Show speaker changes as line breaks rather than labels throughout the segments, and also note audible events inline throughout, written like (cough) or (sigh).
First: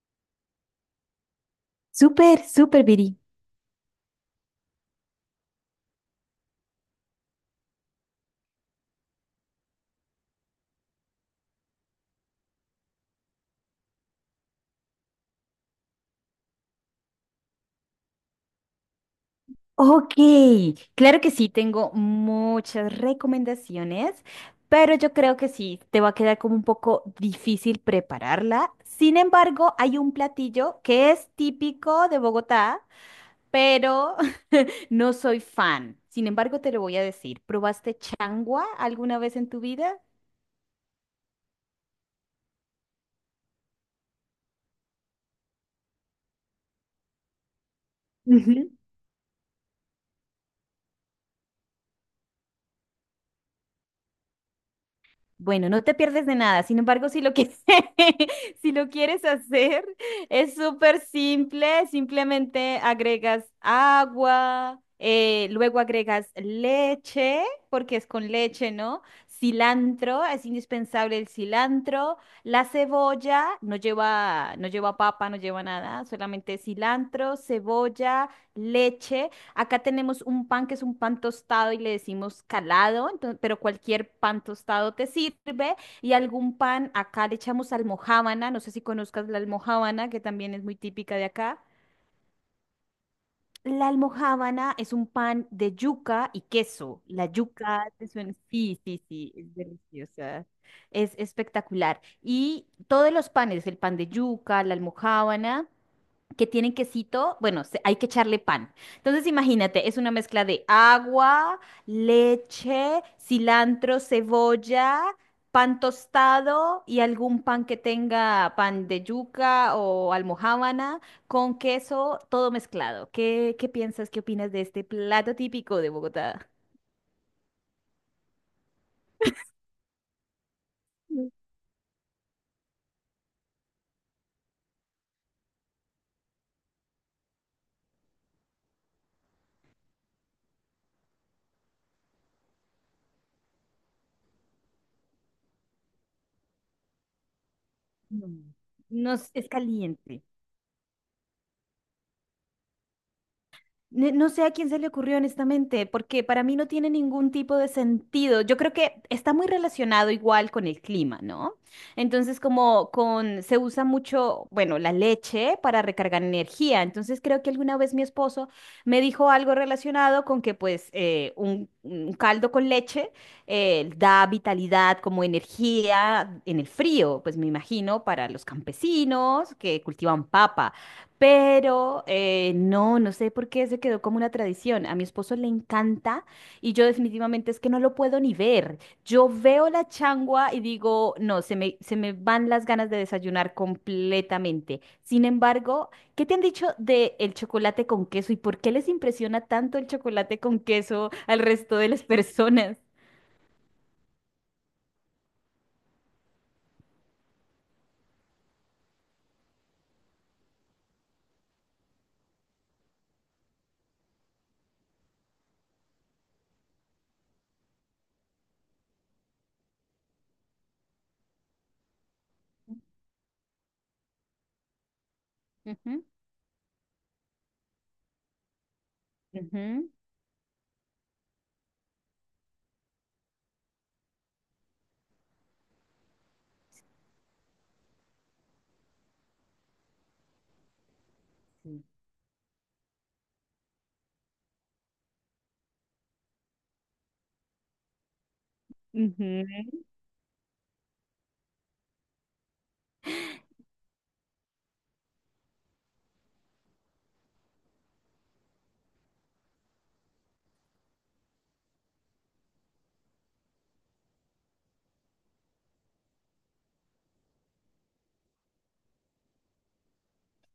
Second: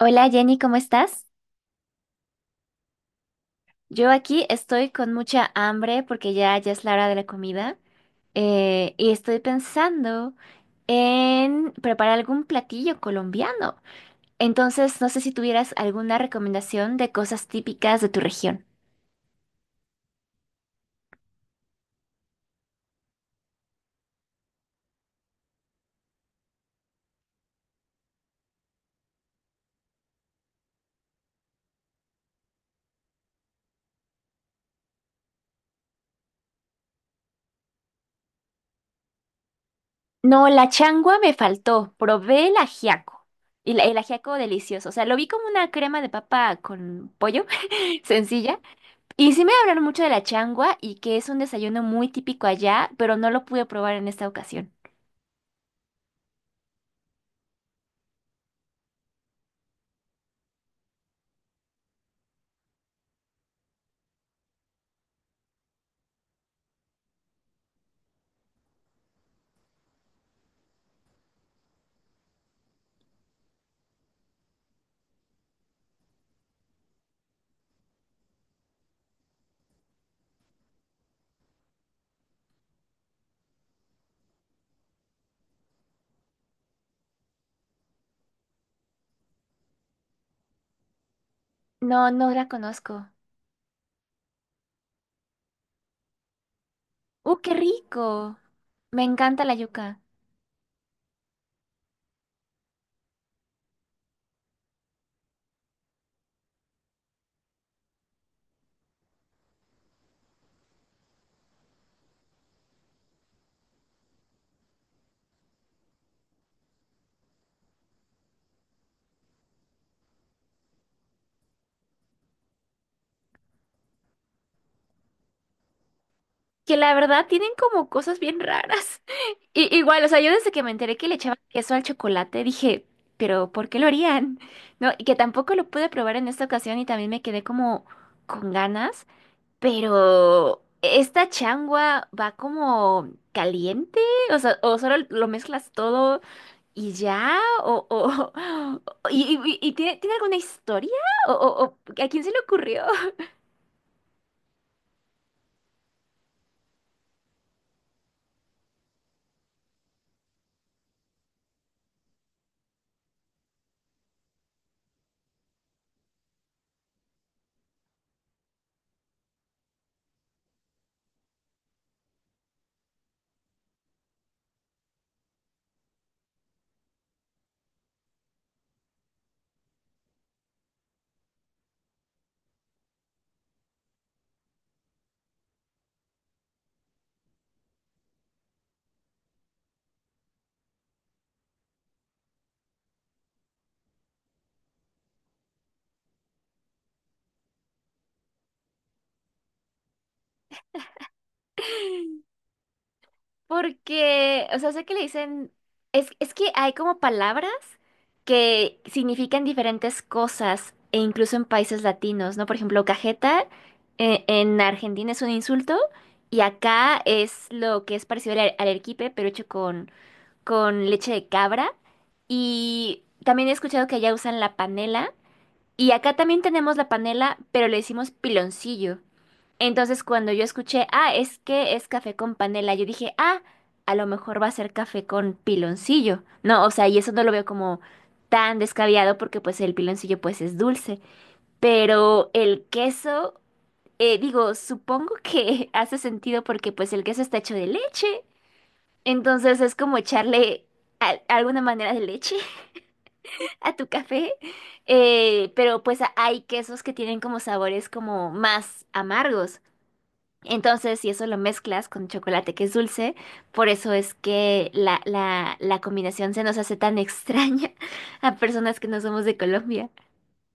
Hola Jenny, ¿cómo estás?
Súper, súper, Viri.
Yo aquí estoy con mucha hambre porque ya es la hora de la comida, y estoy pensando en preparar algún platillo colombiano. Entonces, no sé si tuvieras alguna recomendación de cosas típicas de tu región.
Ok, claro que sí, tengo muchas recomendaciones, pero yo creo que sí, te va a quedar como un poco difícil prepararla. Sin embargo, hay un platillo que es típico de Bogotá, pero (laughs) no soy fan. Sin embargo, te lo voy a decir. ¿Probaste changua alguna vez en tu vida?
No, la changua me faltó. Probé el ajiaco. Y el ajiaco delicioso. O sea, lo vi como una crema de papa con pollo, (laughs) sencilla. Y sí me hablaron mucho de la changua y que es un desayuno muy típico allá, pero no lo pude probar en esta ocasión.
Bueno, no te pierdes de nada. Sin embargo, si lo quieres, (laughs) si lo quieres hacer, es súper simple. Simplemente agregas agua, luego agregas leche, porque es con leche, ¿no? Cilantro, es indispensable el cilantro. La cebolla no lleva, no lleva papa, no lleva nada, solamente cilantro, cebolla, leche. Acá tenemos un pan que es un pan tostado y le decimos calado, entonces pero cualquier pan tostado te sirve. Y algún pan, acá le echamos almojábana, no sé si conozcas la almojábana, que también es muy típica de acá.
No, no la conozco.
La almojábana es un pan de yuca y queso. La
¡Uh, qué
yuca, ¿te suena?
rico!
Sí, sí,
Me
sí,
encanta
es
la yuca.
deliciosa. Es espectacular. Y todos los panes, el pan de yuca, la almojábana que tienen quesito, bueno, se- hay que echarle pan. Entonces, imagínate, es una mezcla de agua, leche, cilantro, cebolla, pan tostado y algún pan que tenga pan de yuca o almojábana con queso, todo mezclado. ¿Qué, qué piensas, qué opinas de este plato típico de Bogotá?
Que la verdad tienen como cosas bien raras. (laughs) Y, igual, o sea, yo desde que me enteré que le echaban queso al chocolate, dije, pero ¿por qué lo harían? (laughs) No, y que tampoco lo pude probar en esta ocasión y también me quedé como con ganas. Pero esta changua va como caliente, o sea, o solo lo mezclas todo. ¿Y ya?
Mm.
(laughs)
No, es es
Y tiene
caliente.
alguna historia? O a quién se le ocurrió? (laughs)
Ne- No sé a quién se le ocurrió honestamente, porque para mí no tiene ningún tipo de sentido. Yo creo que está muy relacionado igual con el clima, ¿no? Entonces, como con se usa mucho, bueno, la leche para recargar energía. Entonces, creo que alguna vez mi esposo me dijo algo relacionado con que, pues, un caldo con leche da vitalidad como energía en el frío, pues me imagino para los campesinos que cultivan papa. Pero no, no sé por qué se quedó como una tradición. A mi esposo le encanta y yo definitivamente es que no lo puedo ni ver. Yo veo la changua y digo, no, se me van las ganas de desayunar completamente. Sin embargo, ¿qué te han dicho de el chocolate con queso y por qué les impresiona tanto el chocolate con queso al resto de las (laughs) personas?
Porque, o sea, sé que le dicen, es que hay como palabras que significan diferentes cosas, e incluso en países latinos, ¿no? Por ejemplo, cajeta, en Argentina es un insulto y acá es lo que es parecido al arequipe, pero hecho con leche de cabra. Y también he escuchado que allá usan la panela. Y
Ujú,
acá también tenemos la panela, pero le decimos piloncillo.
ujú,
Entonces cuando yo escuché, ah, es que es café con panela, yo dije, ah, a lo mejor va a ser café con piloncillo. No, o sea, y eso no lo veo como tan descabellado porque pues el piloncillo pues es dulce.
sí.
Pero el queso, digo, supongo que (laughs) hace sentido porque pues el queso está hecho de leche. Entonces es
Ujú.
como echarle alguna manera de leche a tu café, pero pues a- hay quesos que tienen como sabores como más amargos. Entonces, si eso lo mezclas con chocolate que es dulce, por eso es que la combinación se nos hace tan extraña (laughs) a personas que no somos de Colombia.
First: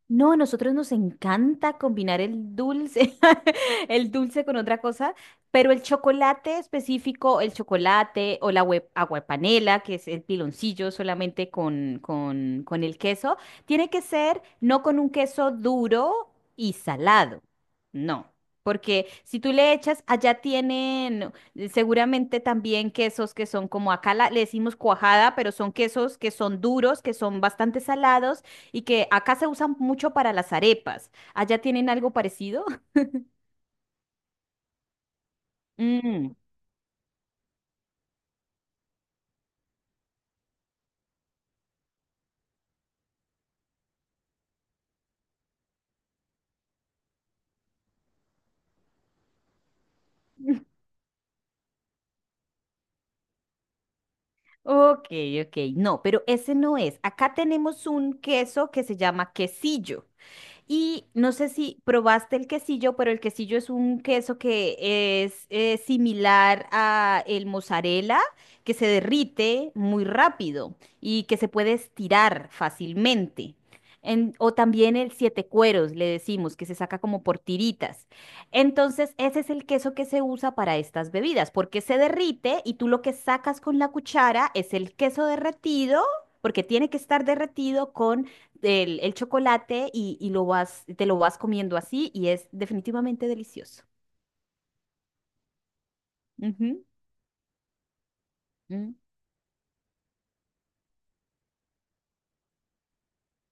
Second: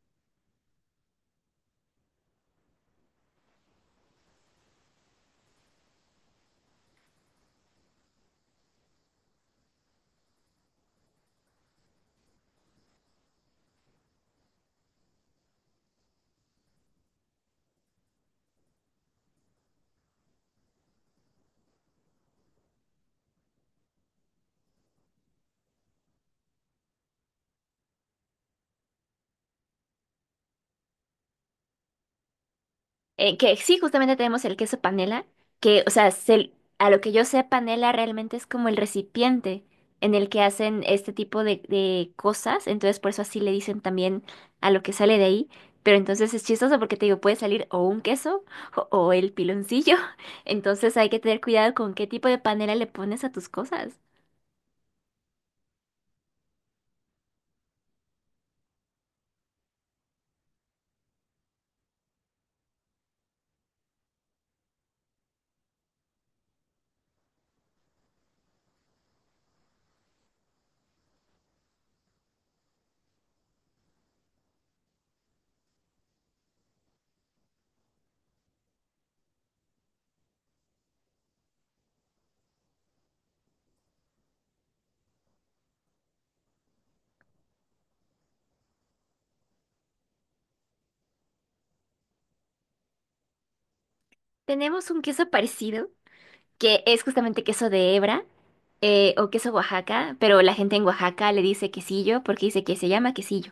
No, a nosotros nos encanta combinar el dulce, (laughs) el dulce con otra cosa, pero el chocolate específico, el chocolate o la hue- aguapanela, que es el piloncillo solamente con el queso, tiene que ser no con un queso duro y salado, no. Porque si tú le echas, allá tienen seguramente también quesos que son como acá la- le decimos cuajada, pero son quesos que son duros, que son bastante salados y que acá se usan mucho para las arepas. ¿Allá tienen algo parecido? (laughs)
Que sí, justamente tenemos el queso panela, que, o sea,
Mm,
se- a lo que yo sé, panela realmente es como el recipiente en el que hacen este tipo de cosas, entonces por eso así le dicen también a lo que sale de ahí, pero entonces es chistoso porque te digo, puede salir o un queso (laughs) o el piloncillo, (laughs) entonces hay que tener cuidado con qué tipo de panela le pones a tus cosas.
ok, ok, no, pero ese no es. Acá tenemos un queso que se llama quesillo. Y no sé si probaste el quesillo, pero el quesillo es un queso que es similar a el mozzarella, que se derrite muy rápido y que se puede estirar fácilmente. En- o también el siete cueros, le decimos, que se saca como por tiritas. Entonces, ese es el queso que se usa para estas bebidas, porque se derrite y tú lo que sacas con la cuchara es el queso derretido, porque tiene que estar derretido con el chocolate y lo vas, te lo vas comiendo así y es definitivamente delicioso.
Tenemos un queso parecido, que
Ujú,
es justamente queso de hebra,
ujú,
o queso Oaxaca, pero la gente en Oaxaca le dice quesillo porque dice que se llama quesillo.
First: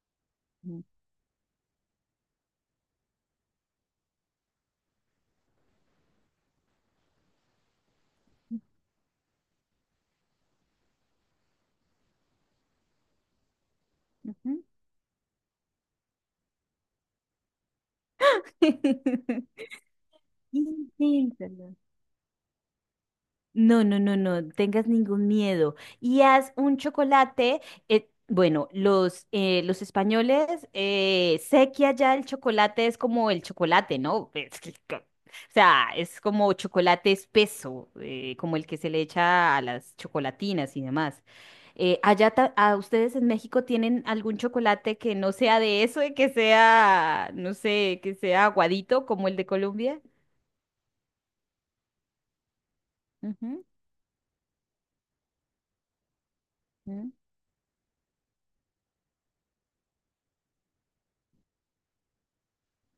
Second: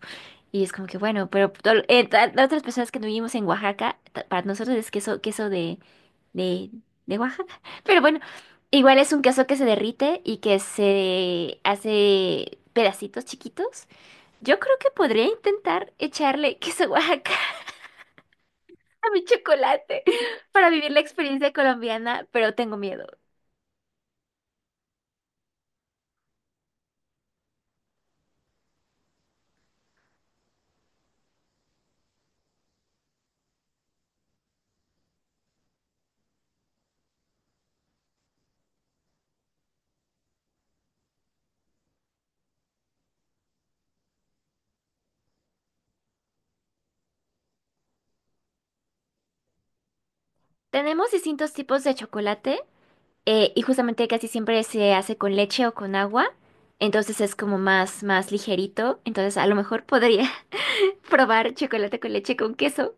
Y es como que, bueno, pero las otras personas que no vivimos en Oaxaca, ta- para nosotros es queso, queso de, de Oaxaca. (laughs) Pero bueno, igual es un queso que se derrite y que se hace pedacitos chiquitos. Yo
ujú.
creo que podría intentar echarle queso Oaxaca (laughs) a mi
(laughs)
chocolate (laughs) para vivir la experiencia
Inténtalo.
colombiana, pero tengo miedo.
No, no, no, no tengas ningún miedo. Y haz un chocolate. Bueno, los españoles, sé que allá el chocolate es como el chocolate, ¿no? (laughs) Es que co- o sea, es como chocolate espeso, como el que se le echa a las chocolatinas y demás. Allá ta- a ustedes en México tienen algún chocolate que no sea de eso y que sea, no sé, que sea aguadito como el de Colombia.
Tenemos distintos tipos de chocolate. Y justamente casi siempre se hace con leche o con agua,
Ujú.
entonces es como más ligerito, entonces a lo mejor podría (laughs) probar chocolate con leche con queso,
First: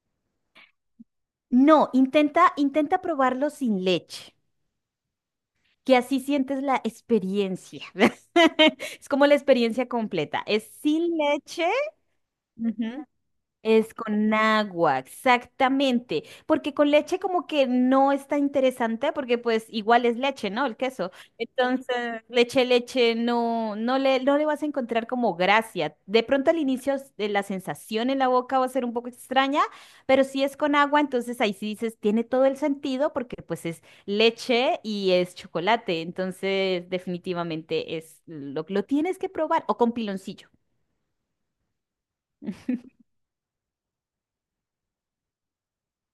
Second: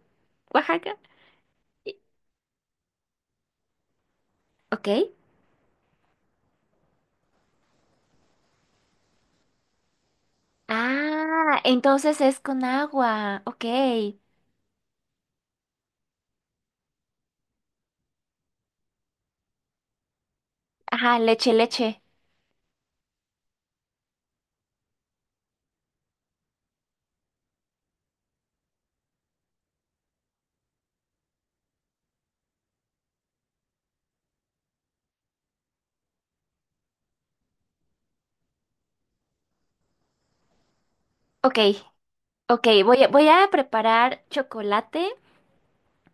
Oaxaca.
No,
Y-
intenta, intenta probarlo sin leche,
Ok.
que así sientes la experiencia. (laughs) Es como la experiencia completa. Es sin
Ah,
leche.
entonces es con
Ujú.
agua, ok.
Es con agua, exactamente, porque con leche como que no está interesante porque pues igual es leche, ¿no? El queso.
Ajá, leche, leche.
Entonces, leche, leche, no, no le, no le vas a encontrar como gracia. De pronto al inicio s- la sensación en la boca va a ser un poco extraña, pero si es con agua, entonces ahí sí dices, tiene todo el sentido porque pues es leche y es chocolate, entonces definitivamente es lo tienes que probar o con piloncillo.
Ok, ok,
(laughs)
voy a preparar chocolate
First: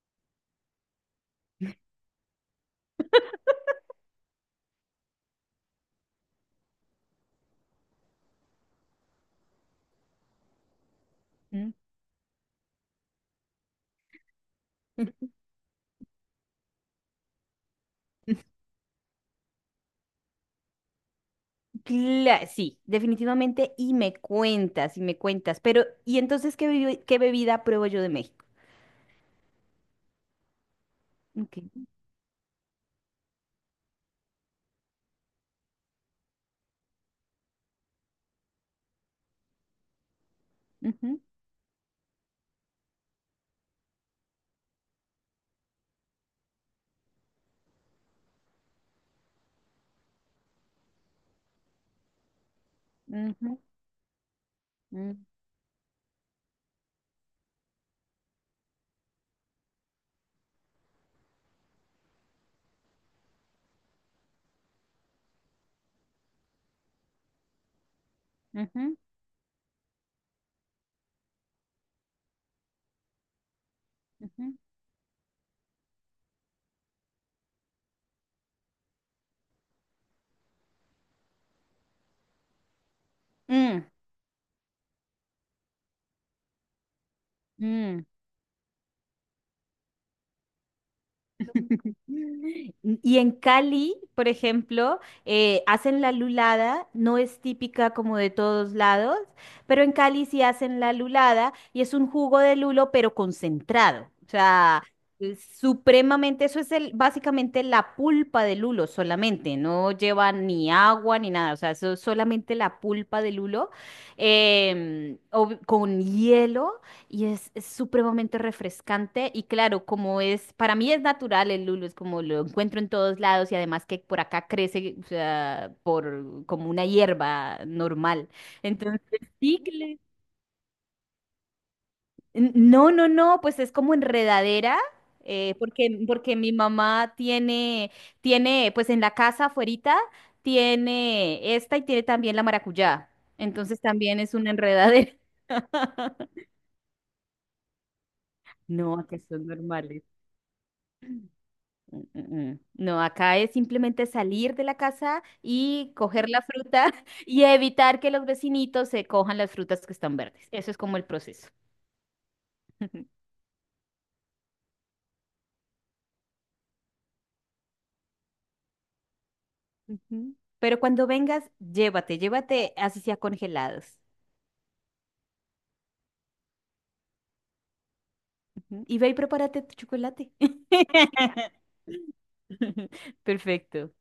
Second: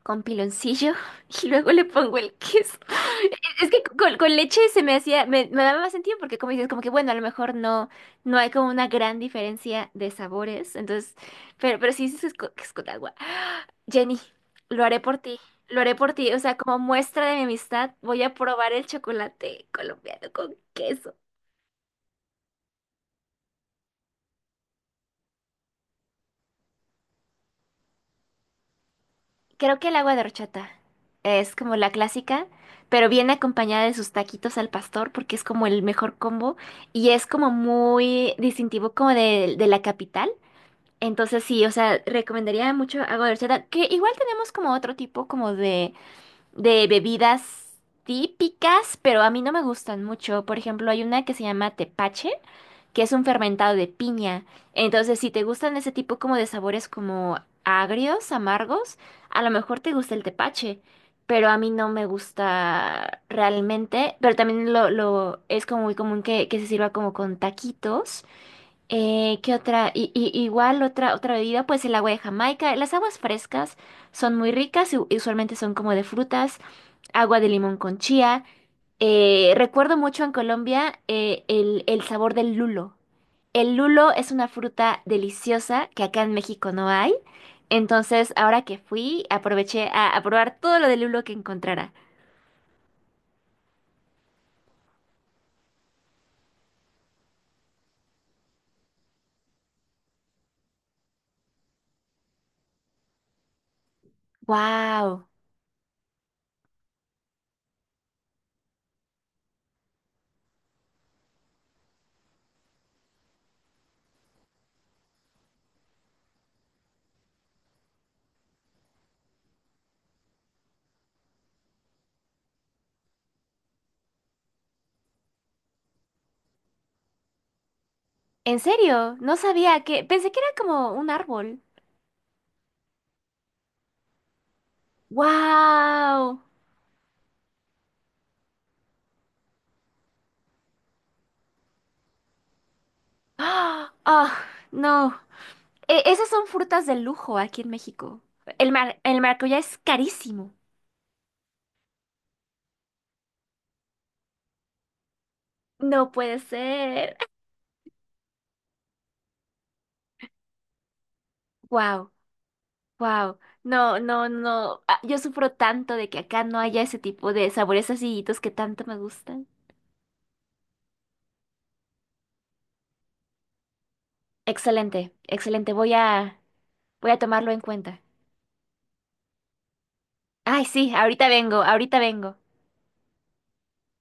con piloncillo (laughs) y luego le pongo el queso. (laughs) Es que con leche se me hacía, me daba más sentido porque como dices, como que bueno, a lo mejor no, no hay como una gran diferencia de sabores, entonces, pero sí dices que es co- que es con agua. Jenny, lo haré por
Mm.
ti, lo haré por ti, o sea, como muestra de mi amistad, voy a probar el chocolate colombiano con queso.
Cla- sí, definitivamente. Y me cuentas, y me cuentas. Pero, ¿y entonces qué, bebi- qué bebida pruebo yo de México?
Creo que el agua de horchata es
Ok,
como la clásica, pero viene acompañada de sus taquitos al pastor porque es como el mejor combo y es como muy distintivo como de la capital.
ujú,
Entonces sí, o sea, recomendaría mucho agua de horchata, que igual tenemos como otro tipo como de bebidas típicas, pero a mí no me gustan mucho. Por ejemplo, hay una que se llama tepache que es un
ujú,
fermentado de piña. Entonces,
mm,
si te gustan ese tipo como de sabores como agrios, amargos, a lo mejor te gusta el tepache, pero a mí no me gusta realmente, pero también lo es como muy común que se sirva como con taquitos.
ujú,
¿Qué otra? Igual otra bebida, pues el agua de Jamaica. Las aguas frescas son muy
ujú,
ricas y y usualmente son como de frutas, agua de limón con chía. Recuerdo mucho en Colombia, el sabor del lulo. El
mm,
lulo es una fruta deliciosa que acá en México no hay.
mm.
Entonces, ahora que fui, aproveché a probar todo lo del lulo que encontrara.
Y en Cali, por ejemplo, hacen la lulada, no es típica como de todos lados, pero en Cali sí hacen la lulada y es un jugo de lulo, pero concentrado. O sea,
¡Wow!
es supremamente, eso es el, básicamente la pulpa de lulo solamente, no lleva ni agua ni nada, o sea, eso es solamente la pulpa de lulo ob- con hielo. Y es supremamente refrescante y claro, como es, para mí es natural el lulo, es como lo encuentro en todos lados y además que por acá crece, o sea, por como una hierba normal.
¿En serio?
Entonces,
No
sí,
sabía
que
que... Pensé que era como un árbol.
N- no, no, no, pues es como enredadera, porque, porque
¡Wow!
mi mamá tiene, tiene, pues en la casa afuerita tiene esta y tiene también la maracuyá. Entonces
¡Ah!
también es
¡Ah!
una
No.
enredadera.
Esas son
(laughs)
frutas de lujo aquí en México.
No, que
El
son
maracuyá es
normales.
carísimo.
Mm, mm, mm. No, acá es simplemente salir de la casa y
No
coger
puede
la fruta
ser.
(laughs) y evitar que los vecinitos se cojan las frutas que están verdes. Eso es como el proceso.
¡Wow!
(laughs)
Wow, no, no, no. Ah, yo sufro tanto de que acá no haya ese tipo de sabores acidititos que tanto me gustan.
Ujú. Pero cuando vengas, llévate, llévate así sea congelados.
Excelente, excelente. Voy a tomarlo en cuenta.
Ujú. Y ve y prepárate tu chocolate.
Ay, sí, ahorita
(laughs)
vengo, ahorita vengo.
Perfecto.